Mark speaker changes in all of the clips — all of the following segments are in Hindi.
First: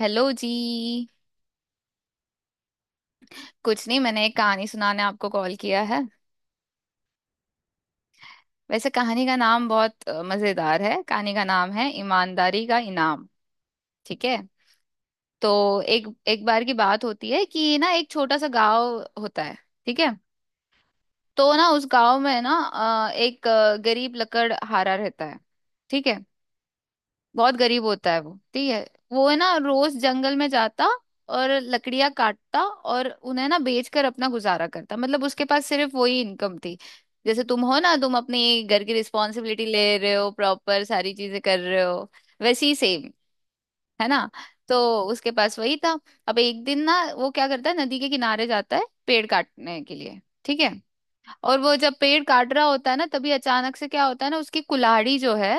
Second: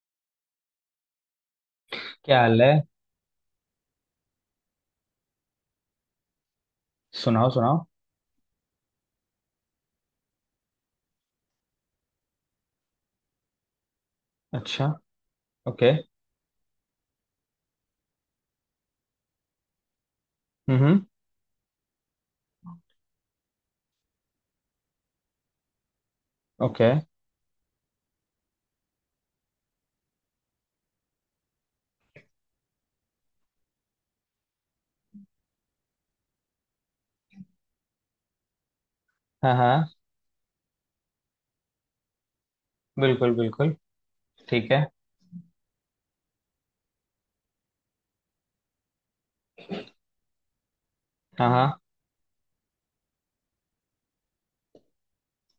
Speaker 1: हेलो जी।
Speaker 2: क्या हाल है?
Speaker 1: कुछ नहीं, मैंने एक कहानी सुनाने आपको कॉल किया है।
Speaker 2: सुनाओ सुनाओ।
Speaker 1: वैसे कहानी का नाम बहुत मजेदार है। कहानी का नाम है ईमानदारी का इनाम। ठीक है?
Speaker 2: अच्छा।
Speaker 1: तो
Speaker 2: ओके।
Speaker 1: एक एक बार की बात होती है कि ना, एक छोटा सा गांव होता है। ठीक है?
Speaker 2: हम्म।
Speaker 1: तो ना, उस गांव में ना एक गरीब लकड़हारा रहता है। ठीक है?
Speaker 2: ओके।
Speaker 1: बहुत गरीब होता है वो, ठीक है? वो है ना, रोज जंगल में जाता और लकड़ियां काटता और उन्हें ना बेचकर अपना गुजारा करता। मतलब उसके पास सिर्फ वही इनकम थी। जैसे तुम हो ना, तुम अपने घर की
Speaker 2: हाँ
Speaker 1: रिस्पॉन्सिबिलिटी
Speaker 2: हाँ,
Speaker 1: ले रहे हो, प्रॉपर सारी चीजें कर रहे हो, वैसे ही सेम।
Speaker 2: बिल्कुल बिल्कुल।
Speaker 1: है ना?
Speaker 2: ठीक
Speaker 1: तो
Speaker 2: है।
Speaker 1: उसके पास वही था। अब एक दिन ना, वो क्या करता है, नदी के किनारे जाता है पेड़ काटने के लिए। ठीक है?
Speaker 2: हाँ
Speaker 1: और
Speaker 2: हाँ।
Speaker 1: वो जब पेड़ काट रहा होता है ना, तभी अचानक से क्या होता है ना, उसकी कुल्हाड़ी जो है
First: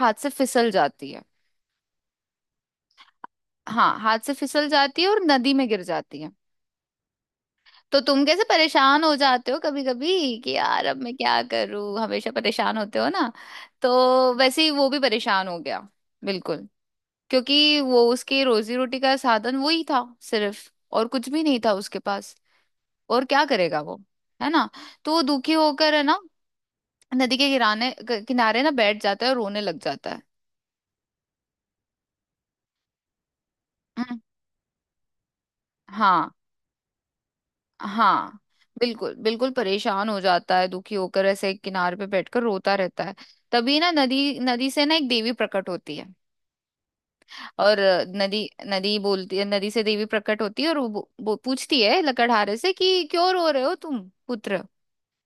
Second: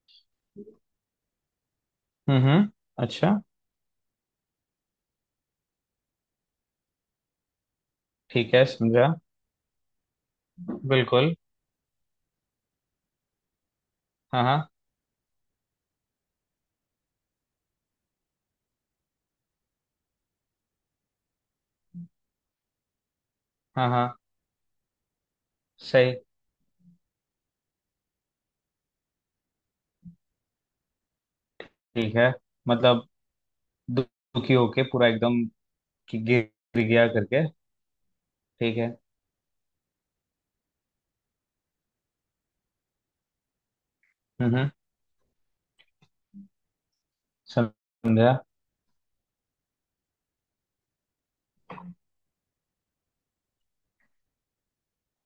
Speaker 1: हाथ से फिसल जाती है।
Speaker 2: हम्म। अच्छा।
Speaker 1: हाँ, हाथ से फिसल जाती है और नदी में गिर जाती है। तो तुम कैसे
Speaker 2: ठीक है,
Speaker 1: परेशान
Speaker 2: समझा।
Speaker 1: हो जाते हो कभी कभी कि यार अब मैं
Speaker 2: बिल्कुल।
Speaker 1: क्या करूं, हमेशा परेशान होते हो ना? तो
Speaker 2: हाँ
Speaker 1: वैसे ही
Speaker 2: हाँ।
Speaker 1: वो भी परेशान हो गया। बिल्कुल। क्योंकि वो उसकी रोजी रोटी का साधन वही था सिर्फ, और कुछ भी नहीं था उसके पास। और क्या करेगा
Speaker 2: हाँ
Speaker 1: वो,
Speaker 2: हाँ।
Speaker 1: है ना? तो वो दुखी होकर, है
Speaker 2: सही।
Speaker 1: ना, नदी के किराने किनारे ना बैठ जाता है और रोने लग जाता है।
Speaker 2: ठीक है। मतलब दु-
Speaker 1: हम्म,
Speaker 2: दुखी होके पूरा एकदम, कि
Speaker 1: हाँ,
Speaker 2: गिर गिर गया करके।
Speaker 1: हाँ।
Speaker 2: ठीक है।
Speaker 1: बिल्कुल बिल्कुल परेशान हो जाता है, दुखी होकर ऐसे एक किनारे पे बैठकर रोता रहता है। तभी ना नदी नदी
Speaker 2: हम्म,
Speaker 1: से ना एक देवी प्रकट होती है। और
Speaker 2: समझा।
Speaker 1: नदी नदी बोलती है, नदी से देवी प्रकट होती है और वो पूछती है लकड़हारे से कि क्यों रो रहे हो तुम पुत्र,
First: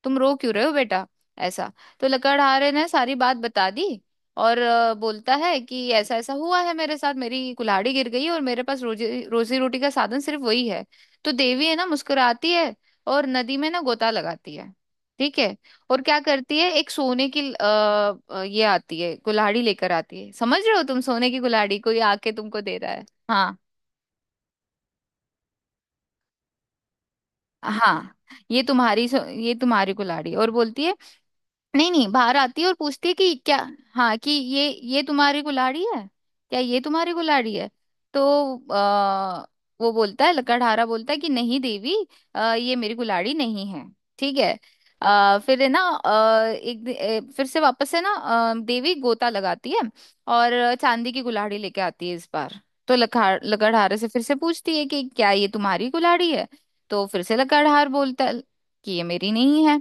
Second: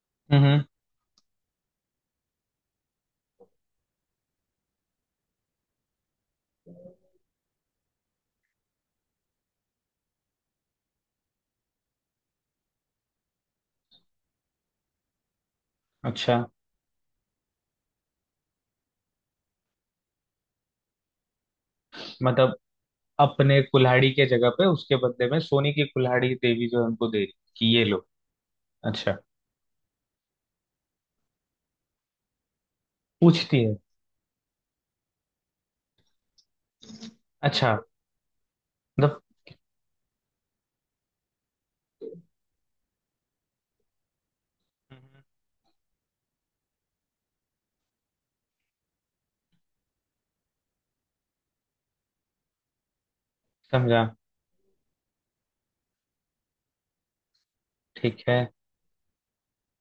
Speaker 1: तुम रो क्यों
Speaker 2: हम्म।
Speaker 1: रहे हो बेटा, ऐसा। तो लकड़हारे ने सारी बात बता दी। और बोलता है कि ऐसा ऐसा हुआ है मेरे साथ, मेरी कुल्हाड़ी गिर गई और मेरे पास रोजी रोजी रोटी का साधन सिर्फ वही है। तो देवी है ना, मुस्कुराती है और नदी में ना गोता लगाती है। ठीक है? और क्या
Speaker 2: अच्छा।
Speaker 1: करती है, एक सोने की ये आती है, कुल्हाड़ी लेकर आती है। समझ रहे हो तुम? सोने की कुल्हाड़ी कोई आके
Speaker 2: मतलब
Speaker 1: तुमको दे रहा है। हाँ,
Speaker 2: अपने कुल्हाड़ी के जगह पे उसके बदले में सोने की कुल्हाड़ी देवी जो है उनको दे रही कि ये लो।
Speaker 1: हाँ, ये तुम्हारी
Speaker 2: अच्छा।
Speaker 1: ये तुम्हारी कुल्हाड़ी, और बोलती है, नहीं नहीं, बाहर आती है और पूछती है कि क्या,
Speaker 2: पूछती है।
Speaker 1: हाँ, कि ये तुम्हारी कुल्हाड़ी है, क्या ये तुम्हारी कुल्हाड़ी है?
Speaker 2: अच्छा।
Speaker 1: तो वो बोलता है, लकड़हारा बोलता है कि नहीं देवी, ये मेरी कुल्हाड़ी नहीं है। ठीक है?
Speaker 2: मतलब
Speaker 1: फिर है ना आ, एक दि- ए, फिर से वापस है ना देवी गोता लगाती है और चांदी की कुल्हाड़ी लेके आती है इस बार। तो लखार लकड़हारे
Speaker 2: समझा।
Speaker 1: से फिर से पूछती है कि क्या ये तुम्हारी कुल्हाड़ी है? तो फिर से लकड़हार
Speaker 2: ठीक
Speaker 1: बोलता है
Speaker 2: है।
Speaker 1: कि ये मेरी नहीं है।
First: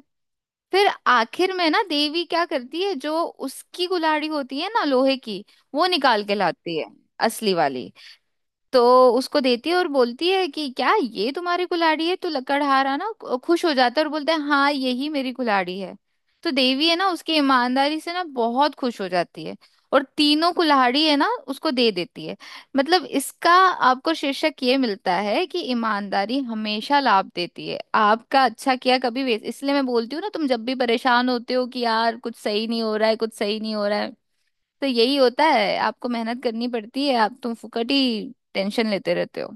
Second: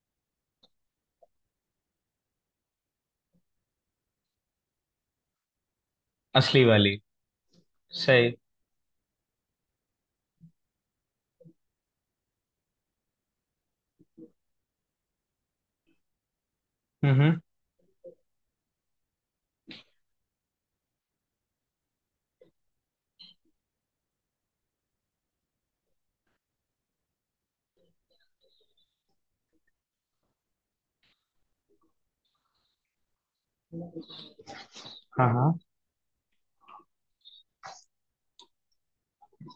Speaker 1: फिर आखिर में ना देवी क्या करती है, जो उसकी कुल्हाड़ी होती है ना लोहे की, वो निकाल के
Speaker 2: असली
Speaker 1: लाती है।
Speaker 2: वाली।
Speaker 1: असली वाली।
Speaker 2: सही।
Speaker 1: तो उसको देती है और बोलती है कि क्या ये तुम्हारी कुल्हाड़ी है। तो लकड़हारा ना खुश हो जाता है और बोलता है हाँ, यही मेरी कुल्हाड़ी है। तो देवी है ना,
Speaker 2: हम्म
Speaker 1: उसकी
Speaker 2: हम्म,
Speaker 1: ईमानदारी से ना बहुत खुश हो जाती है और तीनों कुल्हाड़ी है ना उसको दे देती है। मतलब इसका आपको शीर्षक ये मिलता है कि ईमानदारी हमेशा लाभ देती है, आपका अच्छा किया कभी वेस्ट। इसलिए मैं बोलती हूँ ना, तुम जब भी परेशान होते हो कि यार कुछ सही नहीं हो रहा है, कुछ सही नहीं हो रहा है, तो यही
Speaker 2: हाँ
Speaker 1: होता
Speaker 2: हाँ।
Speaker 1: है, आपको मेहनत करनी पड़ती है। आप तुम फुकट ही टेंशन लेते रहते हो।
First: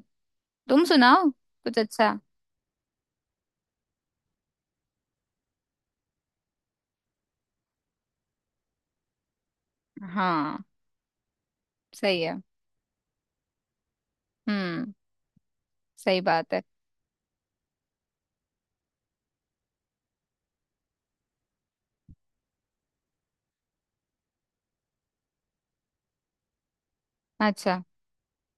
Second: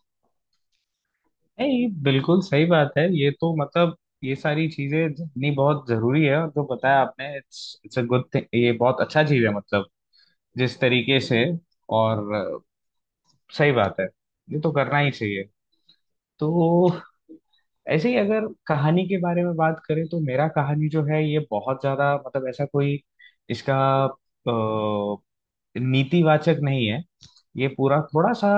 Speaker 1: तुम सुनाओ कुछ
Speaker 2: नहीं,
Speaker 1: अच्छा।
Speaker 2: बिल्कुल सही बात है ये तो, मतलब ये सारी चीजें जाननी बहुत जरूरी है, और जो बताया आपने it's it's a good thing, ये बहुत अच्छा चीज है, मतलब
Speaker 1: हाँ,
Speaker 2: जिस तरीके से।
Speaker 1: सही
Speaker 2: और
Speaker 1: है।
Speaker 2: सही बात है। ये तो
Speaker 1: हम्म।
Speaker 2: करना ही चाहिए।
Speaker 1: सही बात है।
Speaker 2: तो ऐसे ही अगर कहानी के बारे में बात करें तो मेरा कहानी जो है ये बहुत ज्यादा, मतलब ऐसा कोई इसका नीतिवाचक नहीं है। ये
Speaker 1: अच्छा।
Speaker 2: पूरा थोड़ा सा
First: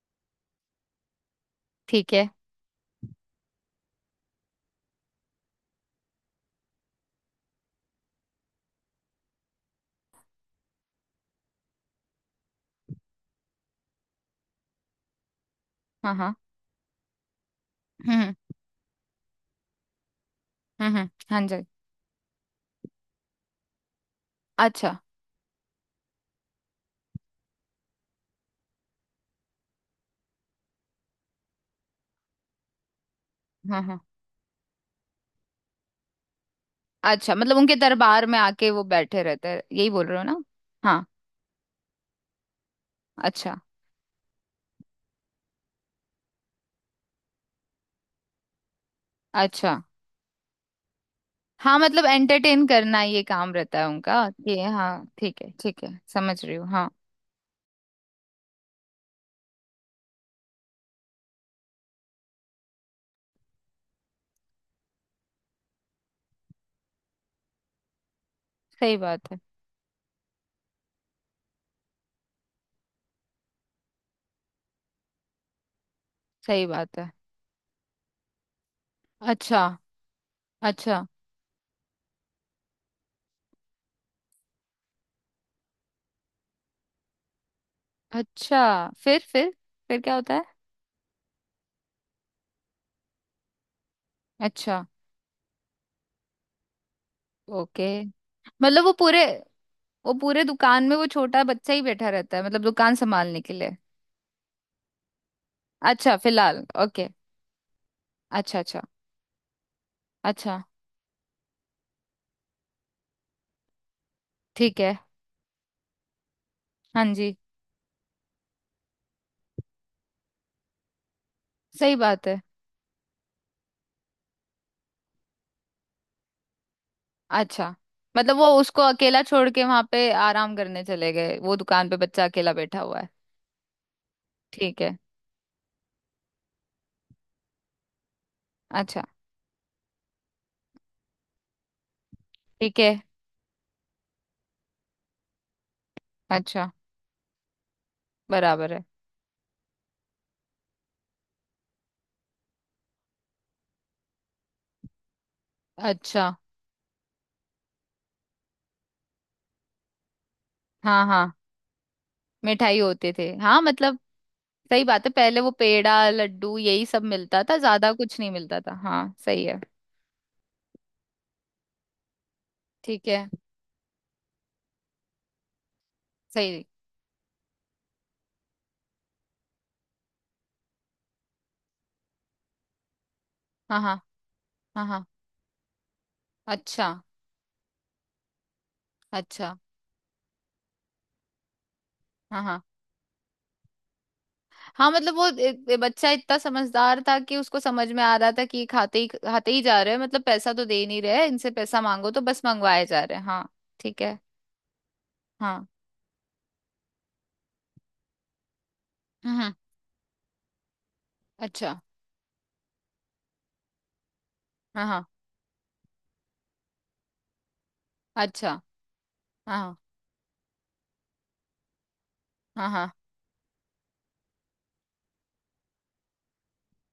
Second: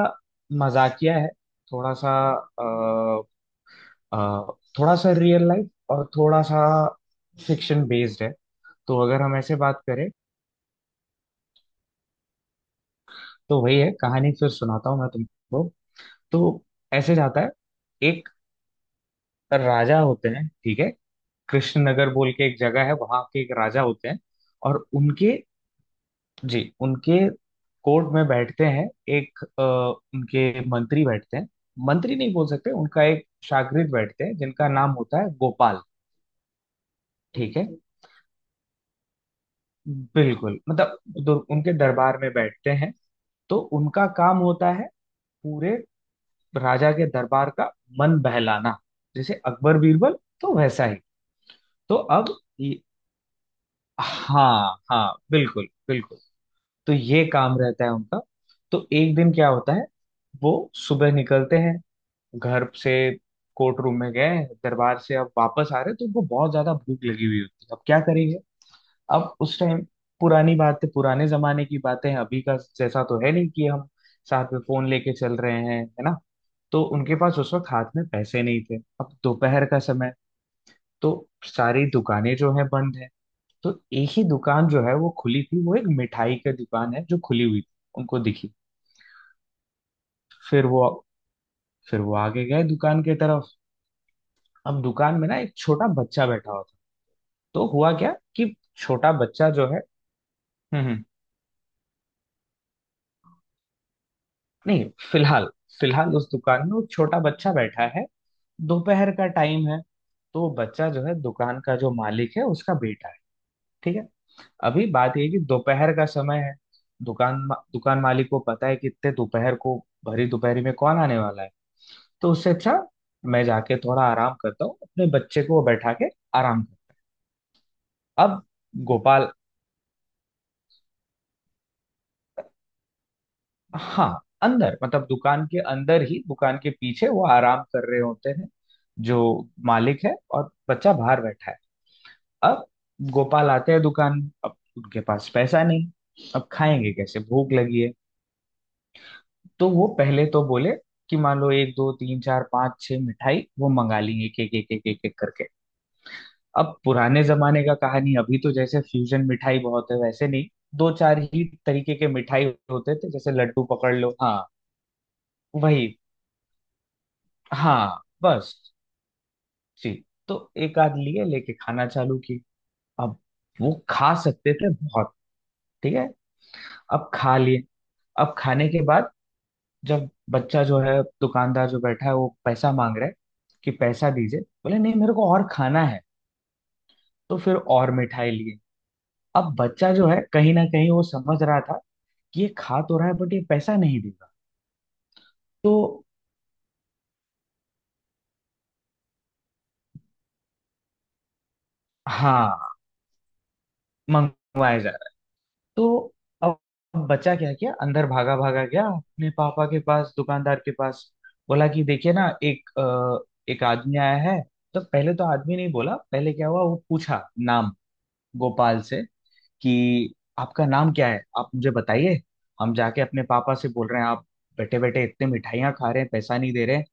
Speaker 2: मजाकिया है, थोड़ा सा,
Speaker 1: ठीक है।
Speaker 2: अ, अ, थोड़ा सा रियल लाइफ और थोड़ा सा फिक्शन बेस्ड है। तो अगर हम ऐसे बात करें, तो वही है, कहानी फिर सुनाता हूँ मैं तुमको।
Speaker 1: हाँ, हाँ।
Speaker 2: तो ऐसे जाता है। एक
Speaker 1: हम्म
Speaker 2: राजा होते हैं, ठीक है।
Speaker 1: हम्म। हाँ जी।
Speaker 2: कृष्णनगर बोल के एक जगह है, वहां के एक राजा होते हैं। और
Speaker 1: अच्छा।
Speaker 2: उनके, जी उनके कोर्ट में बैठते हैं एक, उनके मंत्री बैठते हैं, मंत्री नहीं बोल सकते, उनका एक
Speaker 1: हाँ,
Speaker 2: शागिर्द
Speaker 1: हाँ।
Speaker 2: बैठते हैं जिनका नाम होता है गोपाल।
Speaker 1: अच्छा, मतलब
Speaker 2: ठीक है,
Speaker 1: उनके दरबार में आके वो बैठे रहते हैं, यही बोल रहे हो ना?
Speaker 2: बिल्कुल, मतलब
Speaker 1: हाँ।
Speaker 2: उनके दरबार में बैठते हैं।
Speaker 1: अच्छा,
Speaker 2: तो उनका काम होता है पूरे राजा के दरबार का मन बहलाना, जैसे
Speaker 1: अच्छा।
Speaker 2: अकबर बीरबल, तो वैसा ही।
Speaker 1: हाँ,
Speaker 2: तो
Speaker 1: मतलब
Speaker 2: अब
Speaker 1: एंटरटेन करना ये काम रहता है उनका कि,
Speaker 2: हाँ
Speaker 1: हाँ
Speaker 2: हाँ,
Speaker 1: ठीक है
Speaker 2: बिल्कुल
Speaker 1: ठीक है,
Speaker 2: बिल्कुल,
Speaker 1: समझ रही हूँ, हाँ।
Speaker 2: तो ये काम रहता है उनका। तो एक दिन क्या होता है, वो सुबह निकलते हैं घर से, कोर्ट रूम में गए, दरबार से अब वापस आ रहे तो उनको बहुत ज्यादा भूख लगी हुई होती है, अब क्या करेंगे।
Speaker 1: सही बात
Speaker 2: अब
Speaker 1: है।
Speaker 2: उस टाइम, पुरानी बातें, पुराने जमाने की बातें हैं, अभी का जैसा तो है नहीं कि हम साथ में फोन लेके चल रहे हैं, है ना।
Speaker 1: सही
Speaker 2: तो
Speaker 1: बात है।
Speaker 2: उनके पास उस वक्त हाथ में पैसे नहीं थे, अब
Speaker 1: अच्छा।
Speaker 2: दोपहर का समय,
Speaker 1: अच्छा।
Speaker 2: तो सारी दुकानें जो है बंद है, तो एक ही दुकान जो है वो खुली थी, वो एक मिठाई की दुकान है जो खुली हुई थी, उनको दिखी।
Speaker 1: अच्छा, फिर? फिर क्या होता है?
Speaker 2: फिर वो फिर वो आगे गए दुकान की तरफ। अब
Speaker 1: अच्छा।
Speaker 2: दुकान में ना एक छोटा बच्चा बैठा हुआ, तो हुआ
Speaker 1: ओके,
Speaker 2: क्या कि
Speaker 1: मतलब वो
Speaker 2: छोटा
Speaker 1: पूरे,
Speaker 2: बच्चा जो है,
Speaker 1: वो पूरे
Speaker 2: हम्म
Speaker 1: दुकान में
Speaker 2: हम्म,
Speaker 1: वो छोटा बच्चा ही बैठा रहता है, मतलब दुकान संभालने के लिए?
Speaker 2: नहीं, फिलहाल फिलहाल
Speaker 1: अच्छा,
Speaker 2: उस दुकान
Speaker 1: फिलहाल,
Speaker 2: में वो
Speaker 1: ओके।
Speaker 2: छोटा बच्चा बैठा है,
Speaker 1: अच्छा, अच्छा।
Speaker 2: दोपहर का टाइम है। तो वो
Speaker 1: अच्छा।
Speaker 2: बच्चा जो है दुकान का जो मालिक है उसका बेटा है, ठीक है।
Speaker 1: ठीक
Speaker 2: अभी
Speaker 1: है।
Speaker 2: बात ये है कि दोपहर का समय है,
Speaker 1: हाँ जी।
Speaker 2: दुकान मालिक को पता है कि इतने दोपहर को, भरी दोपहरी में, कौन आने वाला है।
Speaker 1: सही बात
Speaker 2: तो
Speaker 1: है।
Speaker 2: उससे अच्छा मैं जाके थोड़ा आराम करता हूँ अपने बच्चे को बैठा के, आराम कर।
Speaker 1: अच्छा, मतलब
Speaker 2: अब
Speaker 1: वो उसको अकेला
Speaker 2: गोपाल,
Speaker 1: छोड़ के वहां पे आराम करने चले गए, वो दुकान पे बच्चा अकेला बैठा हुआ है।
Speaker 2: हाँ, अंदर
Speaker 1: ठीक है।
Speaker 2: मतलब दुकान के अंदर ही दुकान के पीछे वो आराम कर रहे होते हैं
Speaker 1: अच्छा।
Speaker 2: जो मालिक है, और बच्चा बाहर बैठा है। अब
Speaker 1: ठीक है।
Speaker 2: गोपाल आते हैं दुकान में, अब उनके पास पैसा नहीं, अब
Speaker 1: अच्छा।
Speaker 2: खाएंगे कैसे, भूख लगी है।
Speaker 1: बराबर है।
Speaker 2: तो वो पहले तो बोले कि मान लो एक दो तीन चार पाँच छह मिठाई वो मंगा लेंगे, एक एक एक एक एक एक करके।
Speaker 1: अच्छा।
Speaker 2: अब पुराने जमाने का कहानी, अभी तो जैसे फ्यूजन मिठाई बहुत है वैसे नहीं, दो
Speaker 1: हाँ,
Speaker 2: चार
Speaker 1: हाँ,
Speaker 2: ही तरीके के मिठाई
Speaker 1: मिठाई
Speaker 2: होते थे,
Speaker 1: होते थे,
Speaker 2: जैसे
Speaker 1: हाँ,
Speaker 2: लड्डू पकड़
Speaker 1: मतलब।
Speaker 2: लो। हाँ,
Speaker 1: सही बात है, पहले वो
Speaker 2: वही,
Speaker 1: पेड़ा लड्डू यही सब मिलता था, ज्यादा
Speaker 2: हाँ
Speaker 1: कुछ नहीं मिलता
Speaker 2: बस।
Speaker 1: था, हाँ सही है।
Speaker 2: जी, तो एक आध लिए लेके खाना चालू की।
Speaker 1: ठीक
Speaker 2: अब
Speaker 1: है।
Speaker 2: वो खा सकते थे बहुत, ठीक है।
Speaker 1: सही।
Speaker 2: अब खा लिए, अब खाने के बाद जब बच्चा जो है दुकानदार जो बैठा है वो पैसा मांग रहा है, कि
Speaker 1: हाँ, हाँ।
Speaker 2: पैसा दीजिए, बोले
Speaker 1: हाँ,
Speaker 2: नहीं,
Speaker 1: हाँ।
Speaker 2: मेरे को और खाना है।
Speaker 1: अच्छा,
Speaker 2: तो फिर और मिठाई लिए। अब
Speaker 1: अच्छा।
Speaker 2: बच्चा जो है कहीं ना कहीं वो समझ रहा था कि
Speaker 1: हाँ,
Speaker 2: ये
Speaker 1: हाँ,
Speaker 2: खा तो रहा है बट ये पैसा नहीं देगा।
Speaker 1: हाँ, मतलब वो
Speaker 2: तो
Speaker 1: बच्चा इतना समझदार था कि उसको समझ में आ रहा था कि ये खाते ही जा रहे हैं, मतलब पैसा तो दे नहीं रहे, इनसे पैसा मांगो तो बस
Speaker 2: हाँ,
Speaker 1: मंगवाए जा रहे हैं। हाँ। ठीक है।
Speaker 2: मंगवाया जाए।
Speaker 1: हाँ।
Speaker 2: तो अब, बचा क्या क्या अंदर भागा भागा गया अपने
Speaker 1: हम्म।
Speaker 2: पापा के पास, दुकानदार के पास, बोला
Speaker 1: अच्छा।
Speaker 2: कि देखिए ना एक, एक आदमी आया है। तो
Speaker 1: हाँ, हाँ।
Speaker 2: पहले तो आदमी नहीं बोला, पहले क्या हुआ वो पूछा नाम,
Speaker 1: अच्छा।
Speaker 2: गोपाल से,
Speaker 1: हाँ,
Speaker 2: कि आपका नाम क्या है, आप मुझे बताइए,
Speaker 1: हाँ,
Speaker 2: हम
Speaker 1: हाँ।
Speaker 2: जाके अपने पापा से बोल रहे हैं, आप बैठे बैठे इतने मिठाइयाँ खा रहे हैं, पैसा नहीं दे रहे हैं।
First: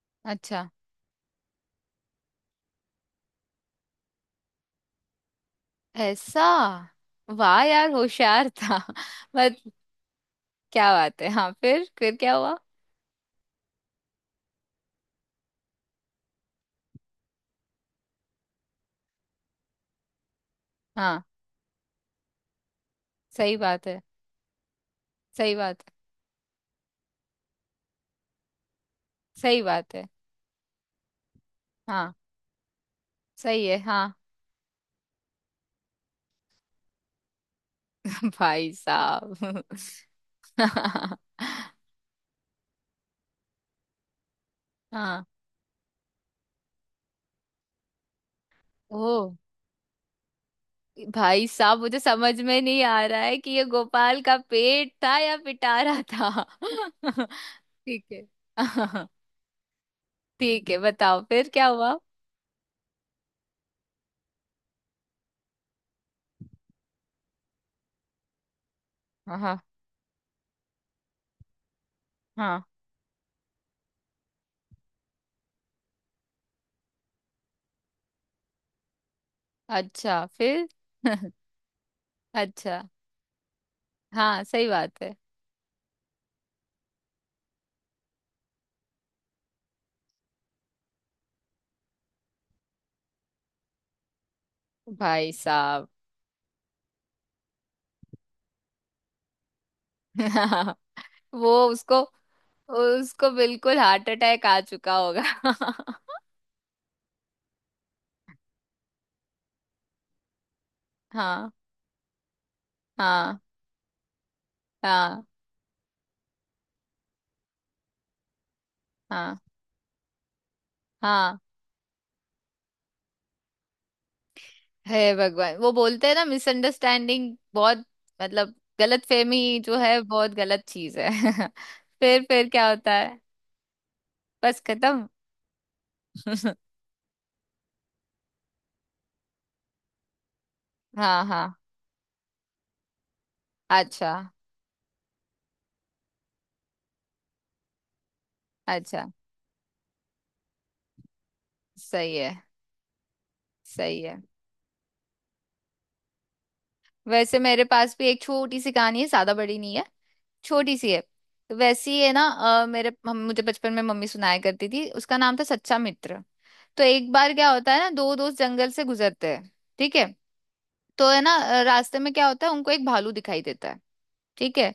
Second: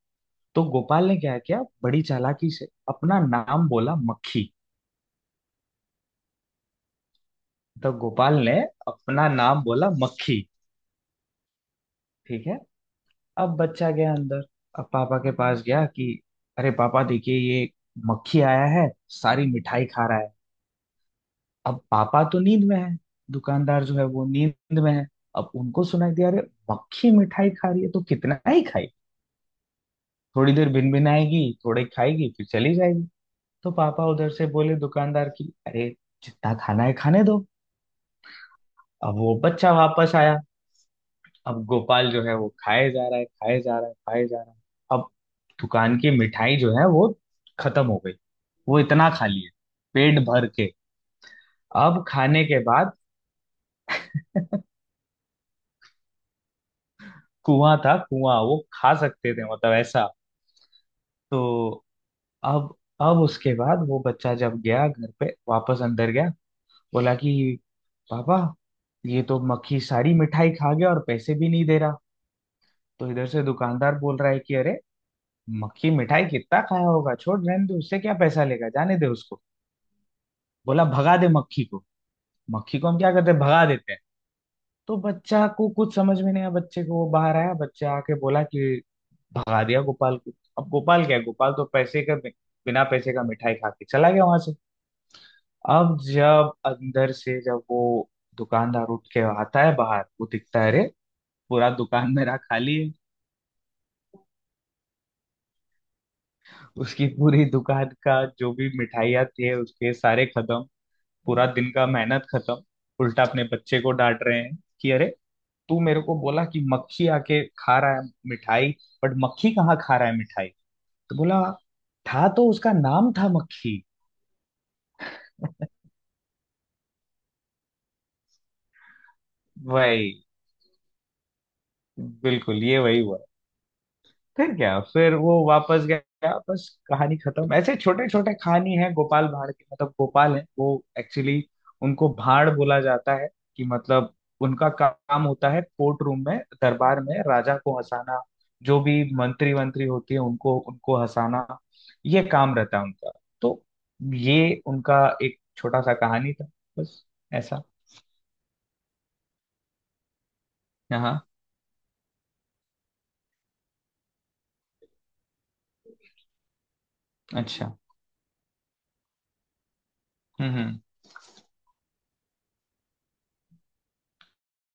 Speaker 2: तो
Speaker 1: अच्छा।
Speaker 2: गोपाल ने क्या किया, बड़ी चालाकी से अपना नाम बोला मक्खी।
Speaker 1: ऐसा? वाह, यार
Speaker 2: तो गोपाल
Speaker 1: होशियार
Speaker 2: ने
Speaker 1: था।
Speaker 2: अपना नाम
Speaker 1: बस!
Speaker 2: बोला मक्खी।
Speaker 1: क्या बात है, हाँ, फिर क्या
Speaker 2: ठीक है।
Speaker 1: हुआ?
Speaker 2: अब बच्चा गया अंदर, अब पापा के पास गया कि अरे पापा देखिए, ये मक्खी आया है, सारी मिठाई खा रहा है।
Speaker 1: हाँ।
Speaker 2: अब पापा तो नींद में है,
Speaker 1: सही
Speaker 2: दुकानदार
Speaker 1: बात
Speaker 2: जो
Speaker 1: है।
Speaker 2: है वो नींद में है। अब
Speaker 1: सही बात
Speaker 2: उनको
Speaker 1: है।
Speaker 2: सुनाई दिया, अरे मक्खी मिठाई खा रही है तो कितना ही खाई,
Speaker 1: सही बात है।
Speaker 2: थोड़ी देर भिनभिनाएगी, थोड़े
Speaker 1: हाँ,
Speaker 2: खाएगी, फिर चली जाएगी।
Speaker 1: सही
Speaker 2: तो
Speaker 1: है। हाँ।
Speaker 2: पापा उधर से बोले दुकानदार की, अरे जितना खाना है खाने दो।
Speaker 1: भाई
Speaker 2: अब वो
Speaker 1: साहब।
Speaker 2: बच्चा वापस आया। अब गोपाल जो है वो खाए जा रहा है, खाए जा रहा है, खाए जा रहा है। अब
Speaker 1: हाँ।
Speaker 2: दुकान की मिठाई जो है वो खत्म हो गई। वो इतना खा
Speaker 1: ओ!
Speaker 2: लिए, पेट भर के।
Speaker 1: भाई साहब, मुझे
Speaker 2: अब
Speaker 1: समझ
Speaker 2: खाने के
Speaker 1: में नहीं
Speaker 2: बाद,
Speaker 1: आ रहा है कि ये गोपाल का पेट था या पिटारा था।
Speaker 2: कुआं था,
Speaker 1: ठीक है।
Speaker 2: कुआं, वो खा सकते थे, मतलब ऐसा।
Speaker 1: ठीक है, बताओ फिर क्या
Speaker 2: तो
Speaker 1: हुआ।
Speaker 2: अब, उसके बाद वो बच्चा जब गया घर पे वापस, अंदर गया, बोला कि पापा, ये तो
Speaker 1: हाँ,
Speaker 2: मक्खी सारी मिठाई खा गया और पैसे भी नहीं दे रहा।
Speaker 1: हाँ।
Speaker 2: तो इधर से दुकानदार बोल रहा है कि अरे, मक्खी मिठाई कितना खाया होगा, छोड़, रहने दे, उससे क्या पैसा लेगा, जाने दे उसको,
Speaker 1: अच्छा, फिर?
Speaker 2: बोला भगा दे मक्खी को।
Speaker 1: अच्छा।
Speaker 2: मक्खी को हम क्या करते हैं, भगा देते हैं।
Speaker 1: हाँ, सही
Speaker 2: तो
Speaker 1: बात है।
Speaker 2: बच्चा को कुछ समझ में नहीं आया, बच्चे को वो बाहर आया, बच्चा आके बोला कि भगा दिया गोपाल को। अब गोपाल क्या है, गोपाल तो पैसे का, बिना पैसे का मिठाई खा के चला गया वहां से।
Speaker 1: भाई साहब।
Speaker 2: अब जब अंदर से जब वो दुकानदार उठ के आता है बाहर, वो दिखता है, अरे
Speaker 1: वो
Speaker 2: पूरा
Speaker 1: उसको,
Speaker 2: दुकान मेरा खाली है।
Speaker 1: उसको बिल्कुल हार्ट अटैक आ चुका होगा।
Speaker 2: उसकी पूरी दुकान का जो भी मिठाइयाँ थे उसके सारे खत्म, पूरा
Speaker 1: हाँ।
Speaker 2: दिन का मेहनत खत्म। उल्टा
Speaker 1: हाँ।
Speaker 2: अपने बच्चे को डांट रहे हैं कि अरे,
Speaker 1: हाँ।
Speaker 2: तू मेरे को बोला कि मक्खी आके खा रहा है मिठाई, बट
Speaker 1: हाँ।
Speaker 2: मक्खी कहाँ खा रहा है मिठाई। तो
Speaker 1: हाँ।
Speaker 2: बोला, था तो उसका नाम था मक्खी।
Speaker 1: हे भगवान, वो बोलते हैं ना मिसअंडरस्टैंडिंग बहुत, मतलब गलतफहमी जो है
Speaker 2: वही,
Speaker 1: बहुत गलत चीज है। फिर
Speaker 2: बिल्कुल,
Speaker 1: क्या
Speaker 2: ये
Speaker 1: होता
Speaker 2: वही
Speaker 1: है?
Speaker 2: हुआ। फिर
Speaker 1: बस
Speaker 2: क्या,
Speaker 1: खत्म?
Speaker 2: फिर वो वापस गया, बस कहानी खत्म। ऐसे छोटे छोटे कहानी है गोपाल भाड़ की, मतलब गोपाल है वो,
Speaker 1: हाँ,
Speaker 2: एक्चुअली
Speaker 1: हाँ।
Speaker 2: उनको भाड़ बोला जाता है, कि
Speaker 1: अच्छा,
Speaker 2: मतलब उनका काम होता है कोर्ट रूम में दरबार में राजा को हंसाना, जो भी
Speaker 1: अच्छा।
Speaker 2: मंत्री वंत्री होती है उनको उनको हंसाना,
Speaker 1: सही
Speaker 2: ये
Speaker 1: है।
Speaker 2: काम रहता है उनका। तो
Speaker 1: सही है।
Speaker 2: ये उनका एक छोटा सा कहानी था, बस।
Speaker 1: वैसे
Speaker 2: ऐसा,
Speaker 1: मेरे पास भी एक छोटी सी कहानी है, ज्यादा बड़ी नहीं है, छोटी सी है।
Speaker 2: हाँ।
Speaker 1: तो वैसी है ना मेरे मुझे बचपन में मम्मी सुनाया करती थी, उसका नाम था सच्चा मित्र। तो एक बार क्या
Speaker 2: अच्छा।
Speaker 1: होता है ना, दो दोस्त जंगल से गुजरते हैं। ठीक है?
Speaker 2: हम्म हम्म,
Speaker 1: तो है ना रास्ते में क्या होता है, उनको एक भालू दिखाई देता है। ठीक है?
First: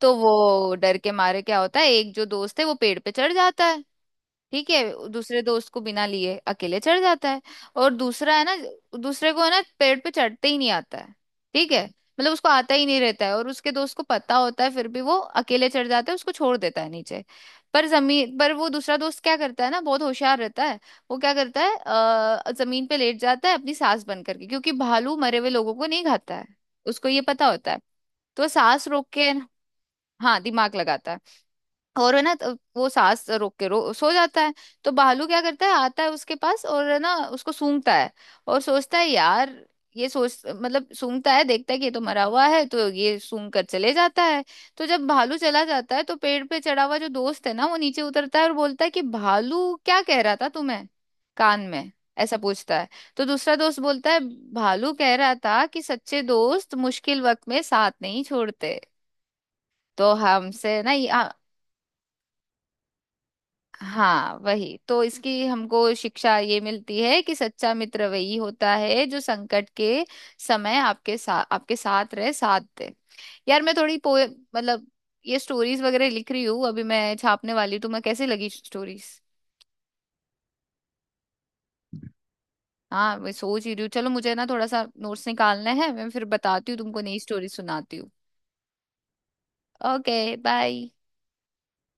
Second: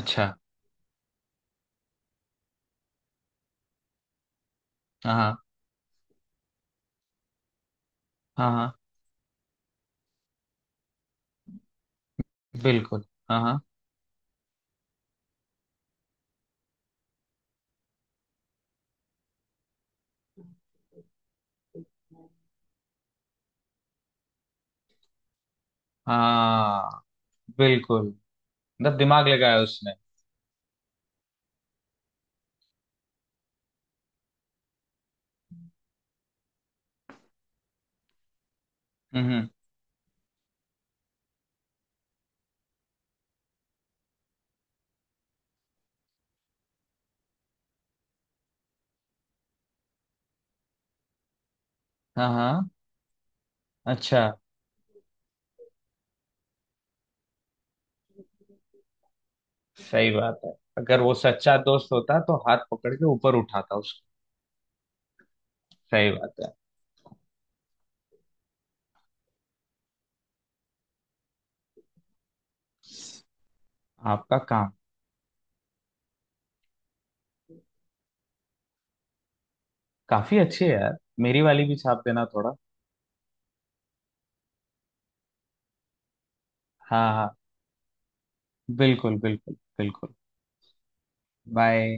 Speaker 1: तो वो डर के मारे क्या होता है, एक जो दोस्त है वो पेड़ पे चढ़ जाता है। ठीक है,
Speaker 2: हाँ
Speaker 1: दूसरे
Speaker 2: हाँ,
Speaker 1: दोस्त को बिना लिए अकेले चढ़ जाता है। और दूसरा है
Speaker 2: हाँ
Speaker 1: ना,
Speaker 2: हाँ,
Speaker 1: दूसरे को है ना पेड़ पे चढ़ते ही नहीं आता है। ठीक है? मतलब उसको आता ही नहीं
Speaker 2: बिल्कुल।
Speaker 1: रहता है,
Speaker 2: हाँ
Speaker 1: और
Speaker 2: हाँ
Speaker 1: उसके दोस्त को पता होता है फिर भी वो अकेले चढ़ जाता है, उसको छोड़ देता है नीचे। पर जमीन पर वो दूसरा दोस्त क्या करता है ना, बहुत होशियार रहता है। वो क्या करता है, जमीन पे लेट जाता है अपनी सांस बंद करके, क्योंकि भालू मरे हुए लोगों को नहीं खाता है,
Speaker 2: हाँ,
Speaker 1: उसको ये पता होता है।
Speaker 2: बिल्कुल,
Speaker 1: तो वो सांस
Speaker 2: मतलब
Speaker 1: रोक
Speaker 2: दिमाग
Speaker 1: के,
Speaker 2: लगाया उसने।
Speaker 1: हाँ दिमाग लगाता है, और है ना तो वो सांस रोक के रो सो जाता है। तो भालू क्या करता है, आता है उसके पास और है ना उसको सूंघता है और सोचता है
Speaker 2: हम्म।
Speaker 1: यार, ये सोच मतलब सूंघता है, देखता है कि ये तो मरा हुआ है, तो ये सूंघ कर चले जाता है। तो जब भालू चला जाता है, तो पेड़ पे चढ़ा हुआ जो दोस्त है ना वो नीचे उतरता है और बोलता है कि भालू क्या कह रहा था तुम्हें कान में,
Speaker 2: हाँ
Speaker 1: ऐसा
Speaker 2: हाँ।
Speaker 1: पूछता है। तो दूसरा दोस्त बोलता है,
Speaker 2: अच्छा,
Speaker 1: भालू कह रहा था कि सच्चे दोस्त मुश्किल वक्त में साथ नहीं छोड़ते।
Speaker 2: सही
Speaker 1: तो
Speaker 2: बात है।
Speaker 1: हमसे ना,
Speaker 2: अगर वो सच्चा दोस्त होता तो हाथ पकड़ के ऊपर उठाता उसको।
Speaker 1: हाँ वही, तो इसकी हमको
Speaker 2: सही बात
Speaker 1: शिक्षा
Speaker 2: है।
Speaker 1: ये मिलती है कि सच्चा मित्र वही होता है जो संकट के समय आपके साथ रहे, साथ दे। यार मैं थोड़ी पोए
Speaker 2: आपका काम
Speaker 1: मतलब ये स्टोरीज वगैरह लिख रही हूँ, अभी मैं छापने वाली, तो मैं कैसे लगी स्टोरीज?
Speaker 2: काफी अच्छे है यार, मेरी वाली भी छाप देना थोड़ा।
Speaker 1: हाँ मैं सोच ही रही हूँ। चलो मुझे ना थोड़ा सा नोट्स निकालना है, मैं फिर बताती हूँ तुमको,
Speaker 2: हाँ
Speaker 1: नई
Speaker 2: हाँ,
Speaker 1: स्टोरी सुनाती हूँ।
Speaker 2: बिल्कुल बिल्कुल बिल्कुल।
Speaker 1: Okay, bye.
Speaker 2: बाय।